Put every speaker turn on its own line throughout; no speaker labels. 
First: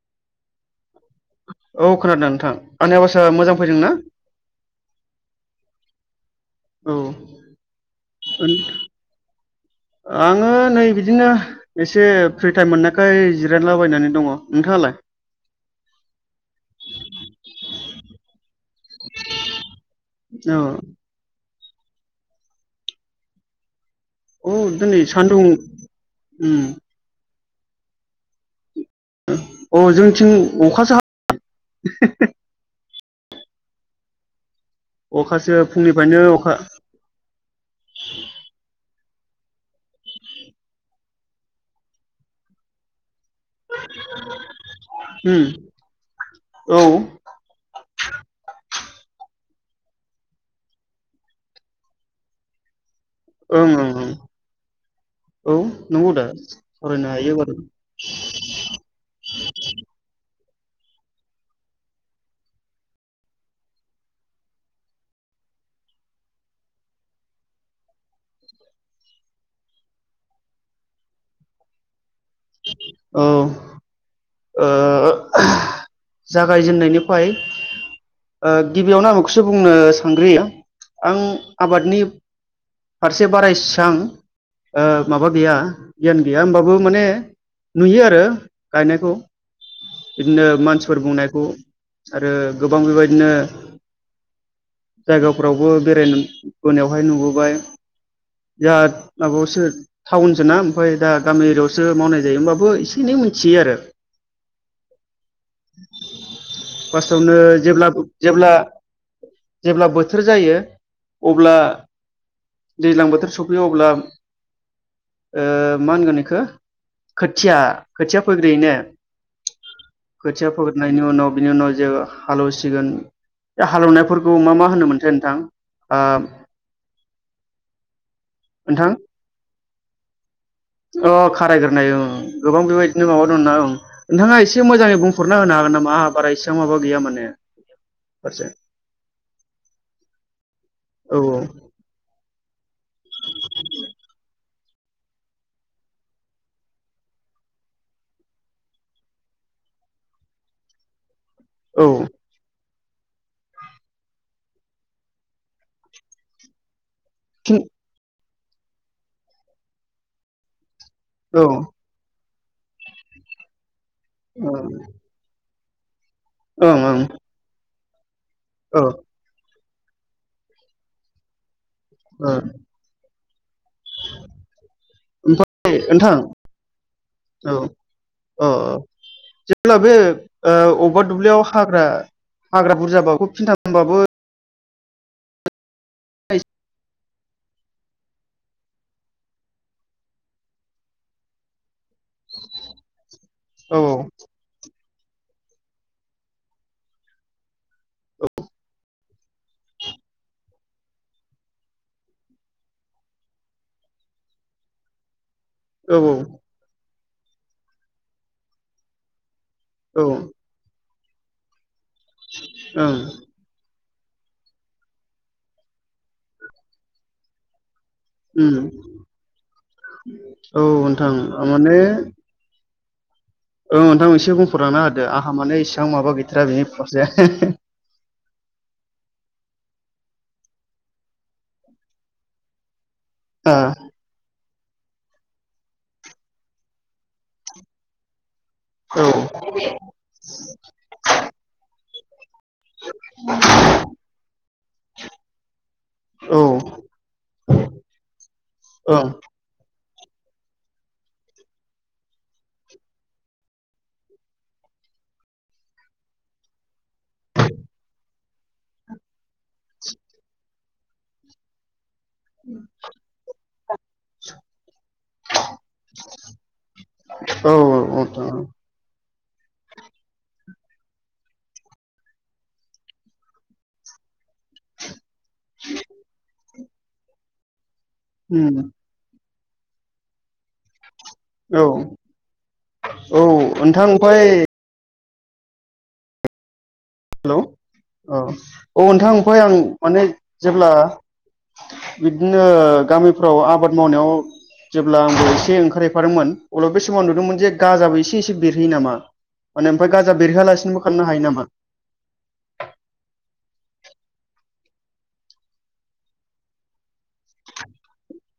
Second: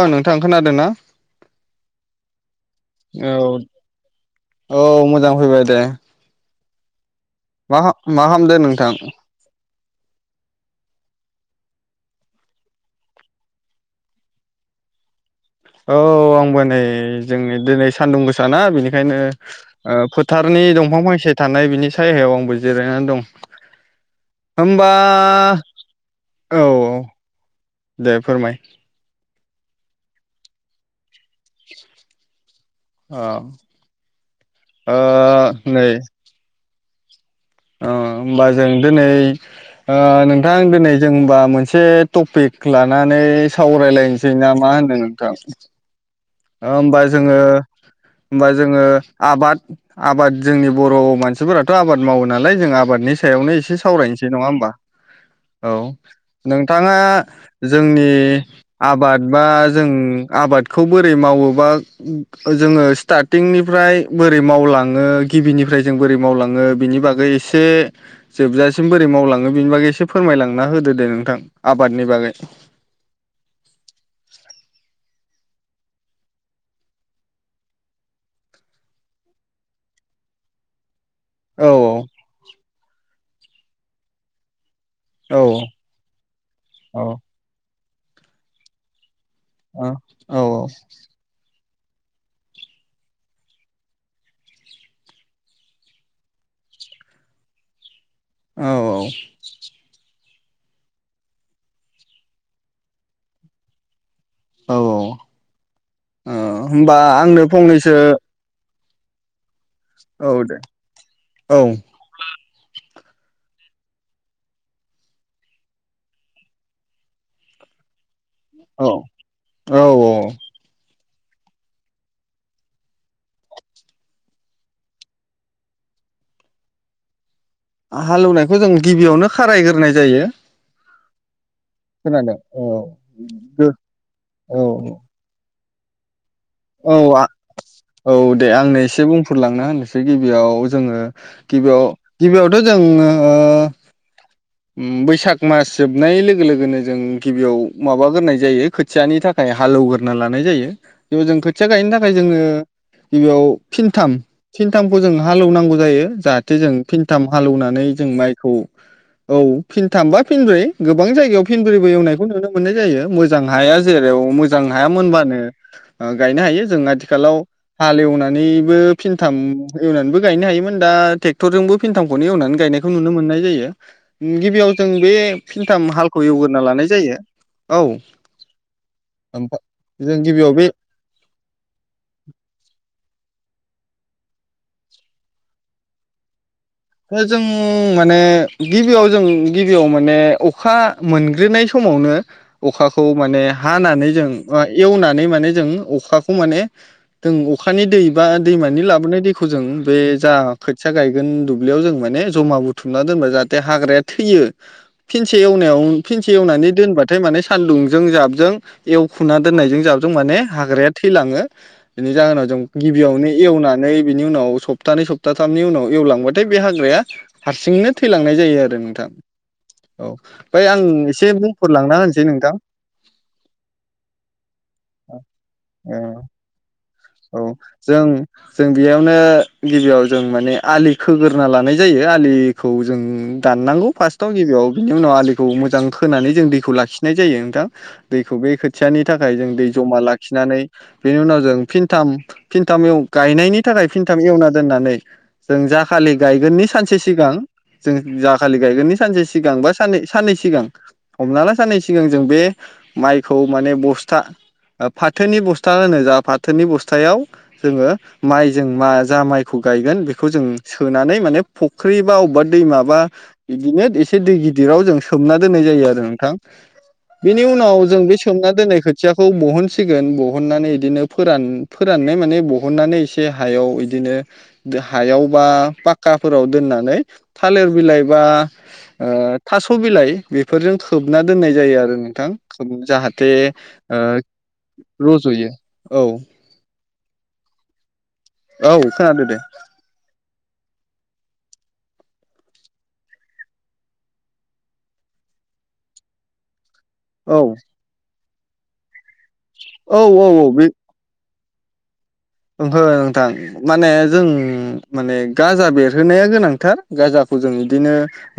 औ नोंथां खोनादों ना
औ खोनादों नोंथां आंनि आवासा
औ
मोजां फैदों ना
औ मोजां फैबाय दे ।
औ ।
मा मा खामदो नोंथां?
आंङो नै बिदिनो एसे फ्रि टाइम मोननायखाय जिरायलाबायनानै दङ । नोंथाङालाय?
औ आंबो नै जोंनि दिनै सानदुं गोसाना बेनिखायनो ओ
औ
फोथारनि दंफां फांसे थानाय बिनि सायायाव आंबो जिरायनानै दं ।
औ
होमबा
दिनै सान्दुं
औ
उम
औ । दे फोरमाय ।
अ जोंनिथिं अखासो हा [unintelligible]
अ ।
अखासो फुंनिफ्रायनो अखा
अ होमबा जों दोनै [inaudible] ओ नोंथां दिनै जों ओमबा मोनसे टपिक लानानै सावरायलायनोसै ना मा होनो नोंथां?
उम
ओ
औ ओं
ओमबा जोङो ओमबा जोङो आ आबाद आबाद जोंनि बर' मानसिफोराथ आबाद मावो नालाय जों आबादनि सायाव सायावनो
ओं
एसे
ओं
सावरायनोसै नङा होमबा औ
नंगौ दा
नोंथाङा
सावरायनो हायो बारु
जोंनि आबाद बा जों आबाद बोरै मावोबा जोङो स्टारटिंनिफ्राय बोरै मावलाङो गिबिनिफ्राय जों बोरै मावलाङो बिनि बागै एसे जोबजासिम बोरै मावलाङो बिनि बागै एसे फोरमायलांना होदो दे नोंथां आबादनि बागै ।
औ । ओ जागायजेननायनिफाय ओ गिबियावनो आं बेखौसो बुंनो सानग्रोयो । आं
औ
आबादनि फारसे से बारा एसां ओ माबा गैया गियान गैया होमबाबो
औ
माने नुयो आरो गायनायखौ ।
ओ औ औ ।
खौ आरो गोबां बेबायदिनो जायगाफ्रावबो बेरायनो बोनायावहाय नुबोबाय ।
औ
बियाद
औ
माबायावसो टाउनसोना ओमफ्राय दा गामि एरियायावसो मावनाय जायो होनोमबाबो एसे एनै मिन्थियो आरो।
ओ होमबा
फार्स्टआवनो
आंनो
जेब्ला
फंनैसो
[inaudible] जेब्ला बोथोर
औ
जायो
दे
अब्ला।
औ
दैज्लां बोथोर सफैयो अब्ला ओ मा होनगोन इखो खोथिया खोथिया फोग्रोयो ने?
औ औ औ
खोथिया फोग्रोनायनि उनाव बिनि उनाव जे हालौसिगोन हालेवनायफोरखौ मा मा होनोमोनथाय नोंथां आ?
हालौनायखौ जों गिबियावनो खारायग्रोनाय जायो।
अह खारायग्रोनाय ओं
खोनादों
गोबां
औ
बेबायदिनो माबा दंना ओं नोंथाङा एसे
औ
मोजाङै बुं। [unintelligible]
औ आ औ दे
फारसे
आंनो एसे बुंफोरलांना होनोसै गिबियाव जों ओ
औ
गिबियाव गिबियाव थ' जों ओ ओम बैसाग मास जोबनाय लोगो लोगोनो जों गिबियाव माबा गोरनाय जायो खोथियानि थाखाय हालौवग्रोना लानाय जायो [unintelligible] खोथिया
औ
गायनो थाखाय जोङो गिबियाव फिनथाम फिनथामखौ जों हालौनांगौ जायो जाहाथे जों फिनथाम
फिन
हालौनानै जों माइ औ-औ फिनथामबा फिनब्रै गोबां
औ
जायगायाव फिनब्रैबो एवनायखौ नुदों। मोननाय जायो मोजां हाया जेराव मोजां
ओं
हाया मोनबानो आं गायनो हायो जों
ओं
आथिखालाव हालेवना नैबो
औ
फिनथाम एवनानैबो गायनो हायोमोन दा टेक्टरजोंबो फिनथामखौनो
ओ
एवनानै गायनायखौ नुनो मोन्नाय जायो। गिबियाव जों बे
ओमफ्राय
फिनथाम
नोंथां
हालखौ एवगोरना लानाय जायो औ
अ जेब्ला बे
जों गिबियाव
ओ
बे
अबेबा दुब्लियाव हाग्रा हाग्रा बुरजाबाबो फिनथामबाबो [unintelligible]
दा जों माने गिबियाव जों गिबियाव माने अखा मोनग्रोनाय समावनो अखाखौ माने
औ
हानानै जों बा एवनानै माने जों अखाखौ माने जों अ अखानि दै बा दैमानि लाबोनाय दै खौ जों बे जा खोथिया गायगोन दु दुब्लियाव जों माने जमा बुथुमनानै दोनबाय जाहाथे हाग्राया थैयो फिन से
औ
एवनायाव फिनसे एवनानै दोनबा थाय माने सानदुंजों जाबजों एव खुना दोननायजों
औ
जाबजों माने हाग्राया थैलाङो। बेनि जाहोनाव जों
ओं
गिबियावनो एवना नै बिनि उनाव सप्तानै सप्ताथामनि उनाव एवलांबा थाय बे हाग्राया हारसिंनो थैलांनाय जायो
उम
आरो नोंथां औ
औ
ओमफ्राय आं
नोंथां
एसे बुंफोरलांना होनोसै नोंथां
ओं नोंथां एसे बुंफोरलांना होदो आंहा माने इसेबां
ओ
माबा गैथारा बेनि फारसे
औ जों जों बेयावनो गिबियाव जों माने आलि खोग्रोना लानाय जायो आलिखौ जों दाननांगौ फार्स्टआव गिबियाव बिनि उनाव आलिखौ मोजां खोनानै जों दैखौ लाखिनाय जायो नोंथां दै खौ बे खोथियानि
ओ
थाखाय जों दै जमा लाखिनानै बेनि उनाव जों फिन थाम फिनथामाव गायनायनि थाखाय फिनथाम एवना दोननानै जों जाखालि
औ
गायगोननि सानसे सिगां जों जाखालि
औ
गायगोननि
ओं
सानसे सिगां बा सान साननै सिगां हमना ला साननै सिगां जों बे माइखौ माने बस्था फाथोनि बस्था होनो जा फाथोनि बस थायाव जोङो माइजों मा जाय माइखौ गायगोन बेखौ जों सोनानै माने फ फुख्रि बा अबेबा दै मा बा बिदिनो एसे दै गिदिराव जों सोमना दोननाय जायो आरो नोंथां बेनि
औ
उनाव जों बे
नोंथां
सोमना दोननायखौ खोथियाखौ बहनसिगोन बहननानै इदिनो फोरान फोराननाय माने बहननानै एसे हायाव इदिनो हायाव बा पाक्काफोराव दोननानै थालिर बिलाइ बा
उम
ओ थास' बिलाइ बेफोरजों खोबना दोननाय
औ
जायो आरो नोंथां
औ
जाहाथे
नोंथां
ओ
ओमफ्राय
रज'यो औ।
हेलौ। औ औ नोंथां
खोनादो दे
फाय आं माने जेब्ला बिदिनो गामिफ्राव आबाद मावनायाव जेब्ला आंबो एसे ओंखारहैफादोंमोन अब्ला बे समाव
औ
नुदोंमोन जे गाजाबो एसे एसे एसे बेरहैयो नामा? माने ओमफ्राय
औ
गाजा
औ
बेरहोयालासिनोबो खालामनो हायो नामा?
ओंहो नोंथां माने जों माने गाजा बेरहोनाया गोनांथार गाजाखौ जों बिदिनो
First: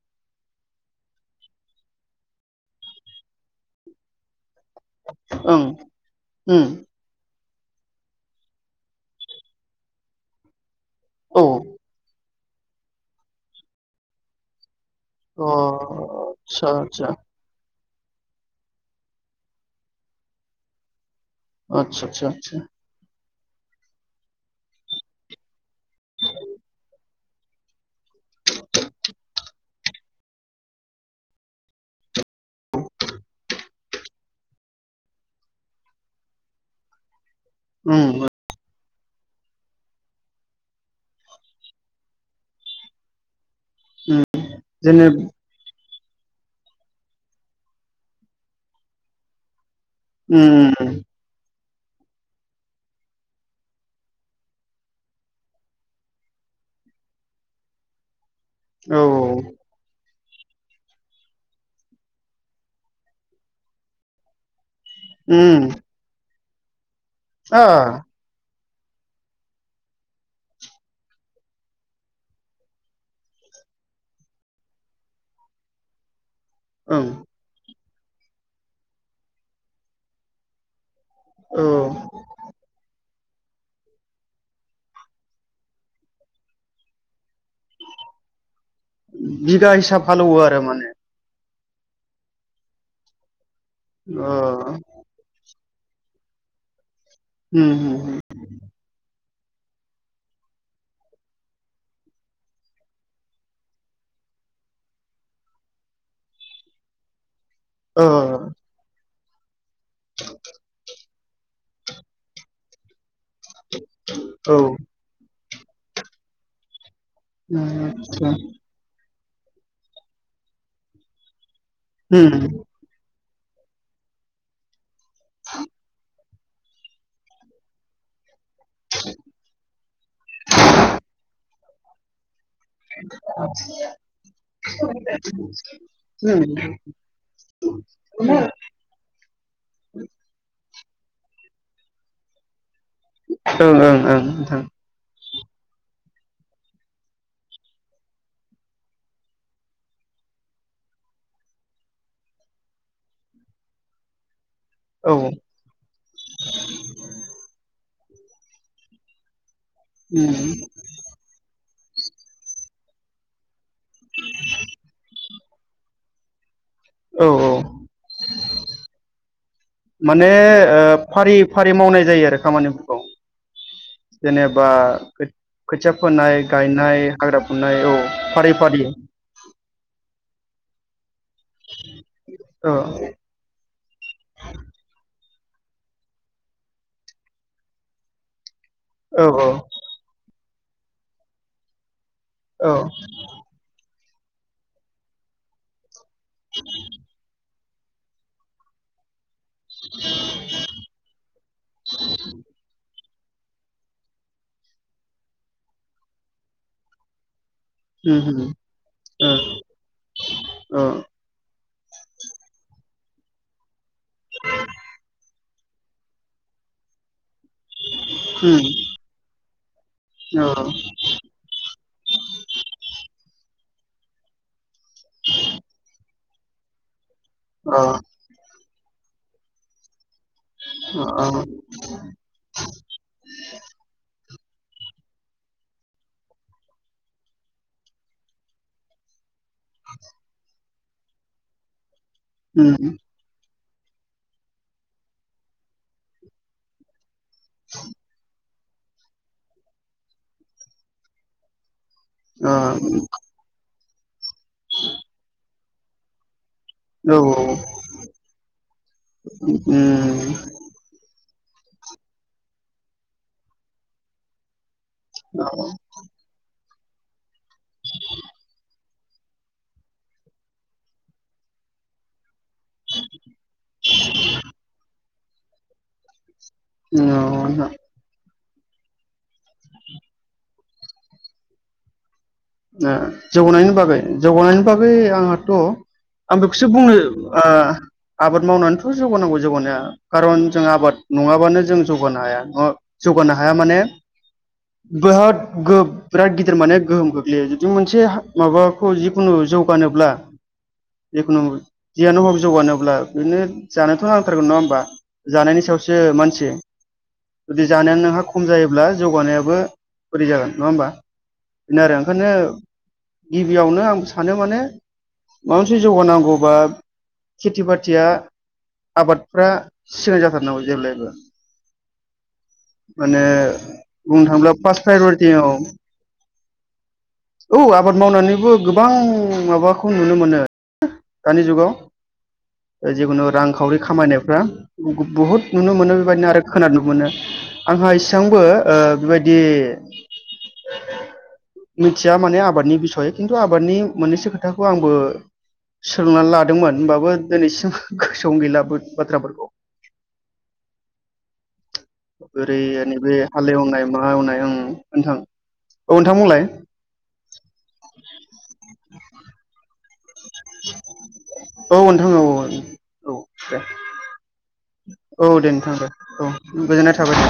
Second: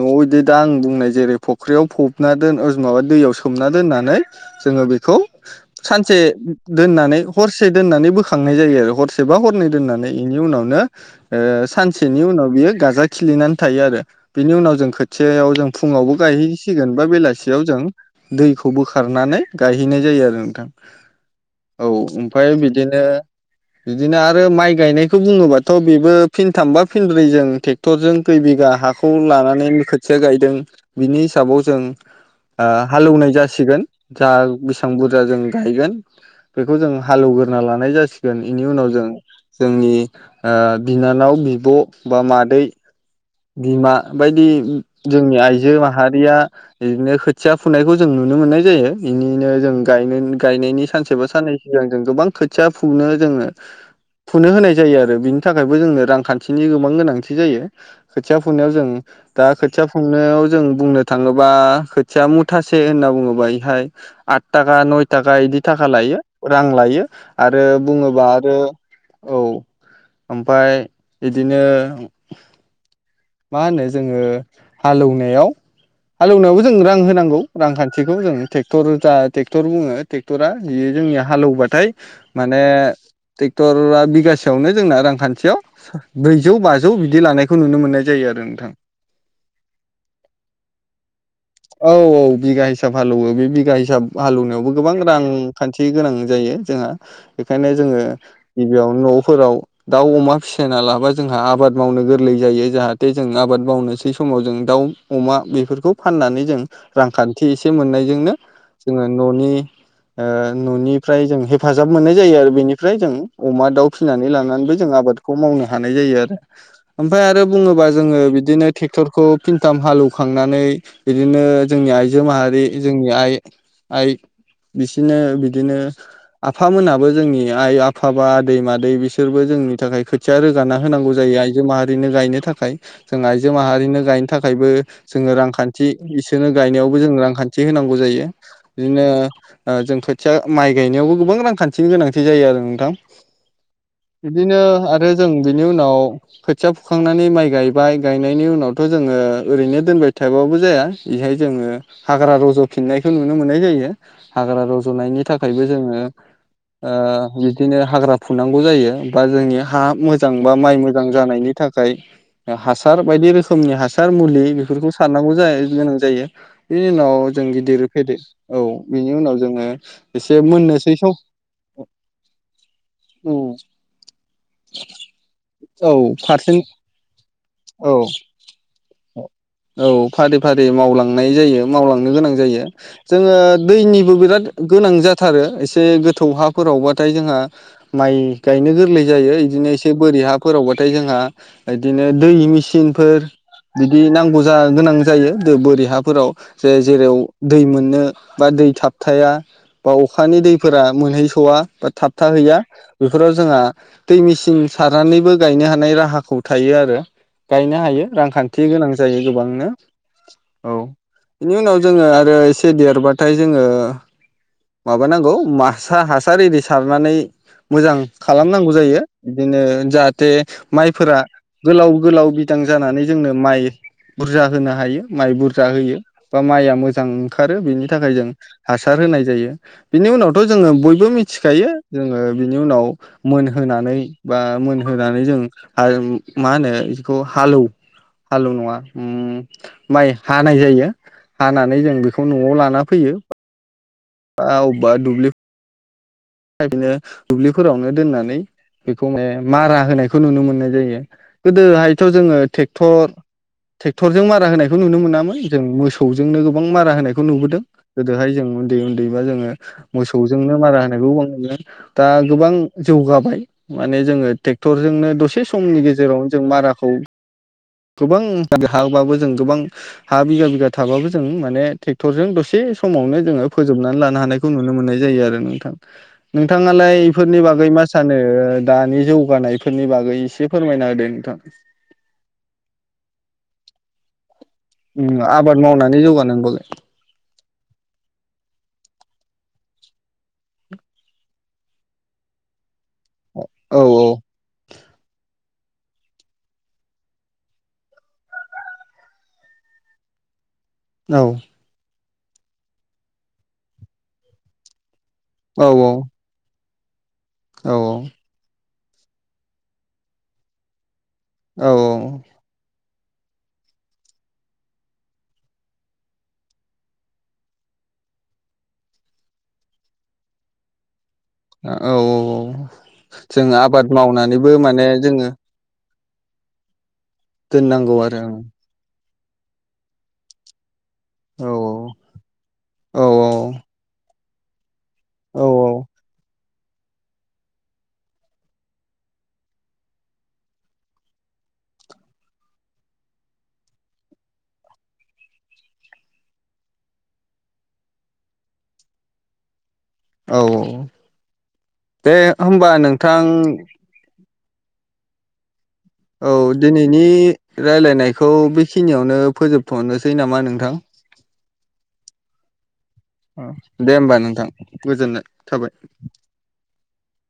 न'आव बिदि दा आं बुंनाय जेरै फुख्रियाव फबना दोन माबा दैयाव सोमना दोननानै जोङो बेखौ
ओं
सानसे
ओम
दोननानै हरसे दोननानै बोखाङो नाय जायो आरो हरसेबा हरनै दोननानै बेनि उनावनो ओ
औ
सानसेनि उनाव बेयो गाजा खिलिनानै थायो आरो बेनि उनाव जों
अ
खोथियाव जों फुङावबो
आदसा
गायहैसिगोन बा
आदसा
बेलासियाव जों दैखौ बोखारनानै गायहैनाय जायो आरो नोंथां। औ
आदसा आदसा
ओमफ्राय
आदसा
बिदिनो बिदिनो आरो माइ गायनायखौ बुङोबाथ' बेबो फिनथामबा फिनब्रै जों ट्रेक्टरजों खैइ बिगा हाखौ लानानै खोथिया गायदों बिनि हिसाबाव जों ओ हालेवनाय जासिगोन जा बेसबां बुरजा जों गायगोन बेखौ जों हालेवग्रो ग्रोना लानाय जासि
उम
बेनि उनाव जों जोंनि बिनानाव, बिब' बा मादै बिमा
उम
बायदि
जेने
जोंनि आइजो मा हारिया बिदिनो खोथिया फुनायखौ जों नुनो मोननाय जायो बेनिनो जों गायनायनि गायनायनि
उम
सानसेबा साननै सिगां जों गोबां खोथिया फुनो जोङो फुनो होनाय जायो आरो बिनि थाखायबो जोंनो रांखान्थिनि गोबां गोनांथि जायो। खोथिया फुनायाव जों
औ
दा खोथिया फुं फुनायाव जों बुंनो थाङोबा खोथिया मुथासे होनना बुङोबा एहाय आ थाखा, नय थाखा बिदि
उम
थाखा लायो। रां लायो। आरो
आ
बुङोब्ला आरो औ ओमफ्राय बिदिनो मा होनो जोङो हालेवनायाव हालेवनायावबो जों रां
ओं
होनांगौ रां खाथिखौ जों ट्रेक्टर जा ट्रेक्टर बुङो ट्रेक्टर जोंनिया
औ
हालेवबाथाय ऐ ट्रेक्टरा बिगासेयावनो जोंना रांखान्थियाव ब्रैजौ-बाजौ बिदि लानाय
बिगा हिसाब हालेवयो आरो माने
औ औ बिगा हिसाब हालवो बे बि हिसाब
अ
हालेवनायावबो गोबां रां खान्थि गोनां जायो जोंहा बेखायनो
उम
जोङो
उम
गिबियावनो न'आव फोराव दा- अमा फिसिना लाबा जोंहा आबाद मावनो गोरलै जायो जाहाथे जों आबाद मावनोसै समाव जों दाउ अमा बेफोरखौ फाननानै जों रांखान्थि थि एसे
अ
मोननायजोंनो जोङो न'नि ओ न'निफ्राय जों हेल्प जाब मोननाय जायो आ रो बेनिफ्राय जों अमा दाउ फिनानै
औ
लानानैबो जों आबादखौ मावनो हानाय जायो आरो ओमफ्राय आरो बुङोबा जोङो
आदसा
बिदिनो ट्रेक्टर खौ फिनथाम हालौखांनानै बिदिनो जोंनि आइजो
उम
माहारि जोंनि आइ आइ बिस दिनो बिदिनो आफामोनहाबो जोंनि आइ आफा बा दै मादै बिसोरबो जोंनि थाखाय खोथिया रोगाना होनांगौ जायो आइ जो माहारिनो गायनो थाख खाय जों आइजो माहारिनो गायनो थाखायबो जोङो रांखान्थि इसोरनो
उम
गायनायावबो जों रांखान्थि होनांगौ जायो बिदिनो जों खोथिया माइ गायनायावबो गु बां रांखान्थिनि गोनांथि जायो आरो नोंथां
ओं ओं ओं
बिदिनो
नोंथां
आरो जों बिनि उनाव खोथिया फुखांनानै माइ गायबाय गायनायनि उनावथ' जोङो ओरैनो दोनबाय थाबाबो जाया बेहाय जोङो हाग्रा रज'फिननायखौ नुनो मोननाय जायो हाग्रा
औ
रज'नायनि थाखायबो जोङो आ बिदिनो हाग्रा फुनांगौ जायो बा जोंनि हा मोजां
उम
बा माइ मोजां जानायनि थाखाय हासा सार बायदि रोखोमनि हासार मुलि बेफोरखौ सारनांगौ जा गोनां जायो बि उनाव
औ
जों गिदिर फेदे औ बिनि उनाव जोङो
माने
एसे
ओ
मोननोसै सम
फारि फारि मावनाय जायो आरो खामानिफोरखौ जेनेबा
औ
खोथिया फोनाय
फारसेन
गायनाय हाग्रा फुनाय औ फारि फारि
औ फारि फारि मावलां नाय जायो मावलांनो गोनां जायो
औ
जोङो दैनिबो बिराद गोनां जा थारो एस से गोथौ हाफोरावबाथाय जोंहा माइ गायनो गोरलै
औ
जायो बिदिनो
औ
एसे बोरि हा फोरावबाथाय जोंहा इदि नो दै
औ
मेसिनफोर [unintelligible] बि नांगौ जा गोनां जायो बो बोरि हा फोराव जे जेराव दै मोननो बा दै थाबथाया बा अखानि फोरा मोनहैस'वा बा थाबथाहैया। बेफोराव जोंहा दै मेचिन सारनानैबो गायनो हानाय राहाखौ थायो आरो। गायनो हायो रांखान्थि गोनां जायो गोबांनो औ बेनि उनाव। जोङो आरो एसे देरबाथाय जोङो माबानांगौ। मा सा हासार एरै सारनानै मोजां खालामनांगौ जायो बिदिनो जाहाथे माइफोरा गोलाव-गोलाव बिदां जानानै जोंनो माइ बुरजा होना हायो माइ बुरजा होयो। बा माइया मोजां। खारो बेनि थाखाय जों हासार होनाय जायो बिनि उनाव। थ' जोङो बयबो मिथिखायो जोङो बिनि उनाव मोनहोनानै। बा मोनहोनानै जों आरो मा होनो बेखौ हालौ हालौ नङा अम। माइ हानाय जायो। हानानै जों बे खौ न'आव लाना फैयो। बा अबबा दुब्लि ओरैनो दुब्लिफोरावनो दोननानै बेखौ ए मारा होनायखौ नुनो मोननाय जायो गोदोहाय थ' जोङो ट्रेक्टर टेकट्ररजों मा रा होनायखौ नुनो मोनामोन। जों मोसौजोंनो गोबां मारा होनायखौ नुबोदों गोदोहाय जों उन्दै उन्दैबा जोङो मोसौजोंनो मारा होनायखौ दा गोबां जौगाबाय माने जोङो टे क्ट्ररजोंनो दसे समनि गेजेरावनो जों मारा खौ गोबां हाबाबो जों गोबां हा बिगा-बिगा थाबाबो जों माने ट्रेक्टरजों दसे दसे समावनो जोङो फोजोबनानै लानो हानायखौ नुनो मोननाय जायो आरो। नोंथां। नोंथाङालाय बेफोरनि बागै मा सानो? दानि जौगानायफोरनि बागै एसे फोरमायना होदों नोंथां।
ए जौगानायनि बागै। जौगानायनि बागै
उम
आंहाथ'
आबाद मावनानै
आं
जौगानायनि बागै
बेखौसो बुंनो ओ आबाद मावनानैथ' जौगानांगौ जौगानाया खारन जों आबाद नङाबानो जों जौगानो हाया नआ जौगानो हाया माने
औ
[unintelligible] गोहब बिराद गिदिर माने गोहोम गोग ग्लैयो जुदि मोनसे हा माबाखौ जिखुनु जौगानोब्ला
औ
जिखुनु जियानो हग जौगानोब्ला बेनो जानोथ' नांथारगोन नङा होमबा
औ
जानायनि सायावसो मानसि जुदि
औ
जानाया नोंहा खम जायो ब्ला जौगानायाबो बोरै जागोन नङा होमबा बेनो आरो
औ-औ
ओंखायनो गिबियावनो आं सानो माने माबा मोनसे जौगानांगौबा खेथि बाथिया आबादफ्रा सिगां जाथारनांगौ जेब्लायबो
औ-औ-औ
माने
जों आबाद
बुंनो थाङोब्ला
मावनानैबो
फार्स्ट
माने जोङो
प्रायरिटि औ औ आबाद
दोननांगौ आरो
मावनानैबो
औ
गोबां ओं माबाखौ नुनो मोनो दानि जुगाव ओ
औ
जिखुनु रांखावरि खामायनायाव फ्रा बहुत
औ
नुनो मोनो बेबायदिनो आरो खोनानो मोनो आंहा इसेआंबो ओ बेबायदि मिथिया माने आबादनि बिसय खिन्थु आबादनि मोननैसो खोथाखौ आंबो सोलोंनानै लादोंमोन होमबाबो दिनैसिम गोसोआवनो गैला बोथ बाथ्राफोरखौ
औ-औ-औ
बोरैै आ नैबे हालेवनाय मा एवनाय आं नोंथां नोंथां
औ
बुंलाय
दिनैनि रायलायनायखौ बेखिनियावनो फोजोबथ'नोस सै नामा नोंथां
औ नोंथां औ-औ
ओ दे होमबा नोंथां गोजोननाय
औ दे
थाबाय।
नोंथां दे औ गोजोननाय थाबाय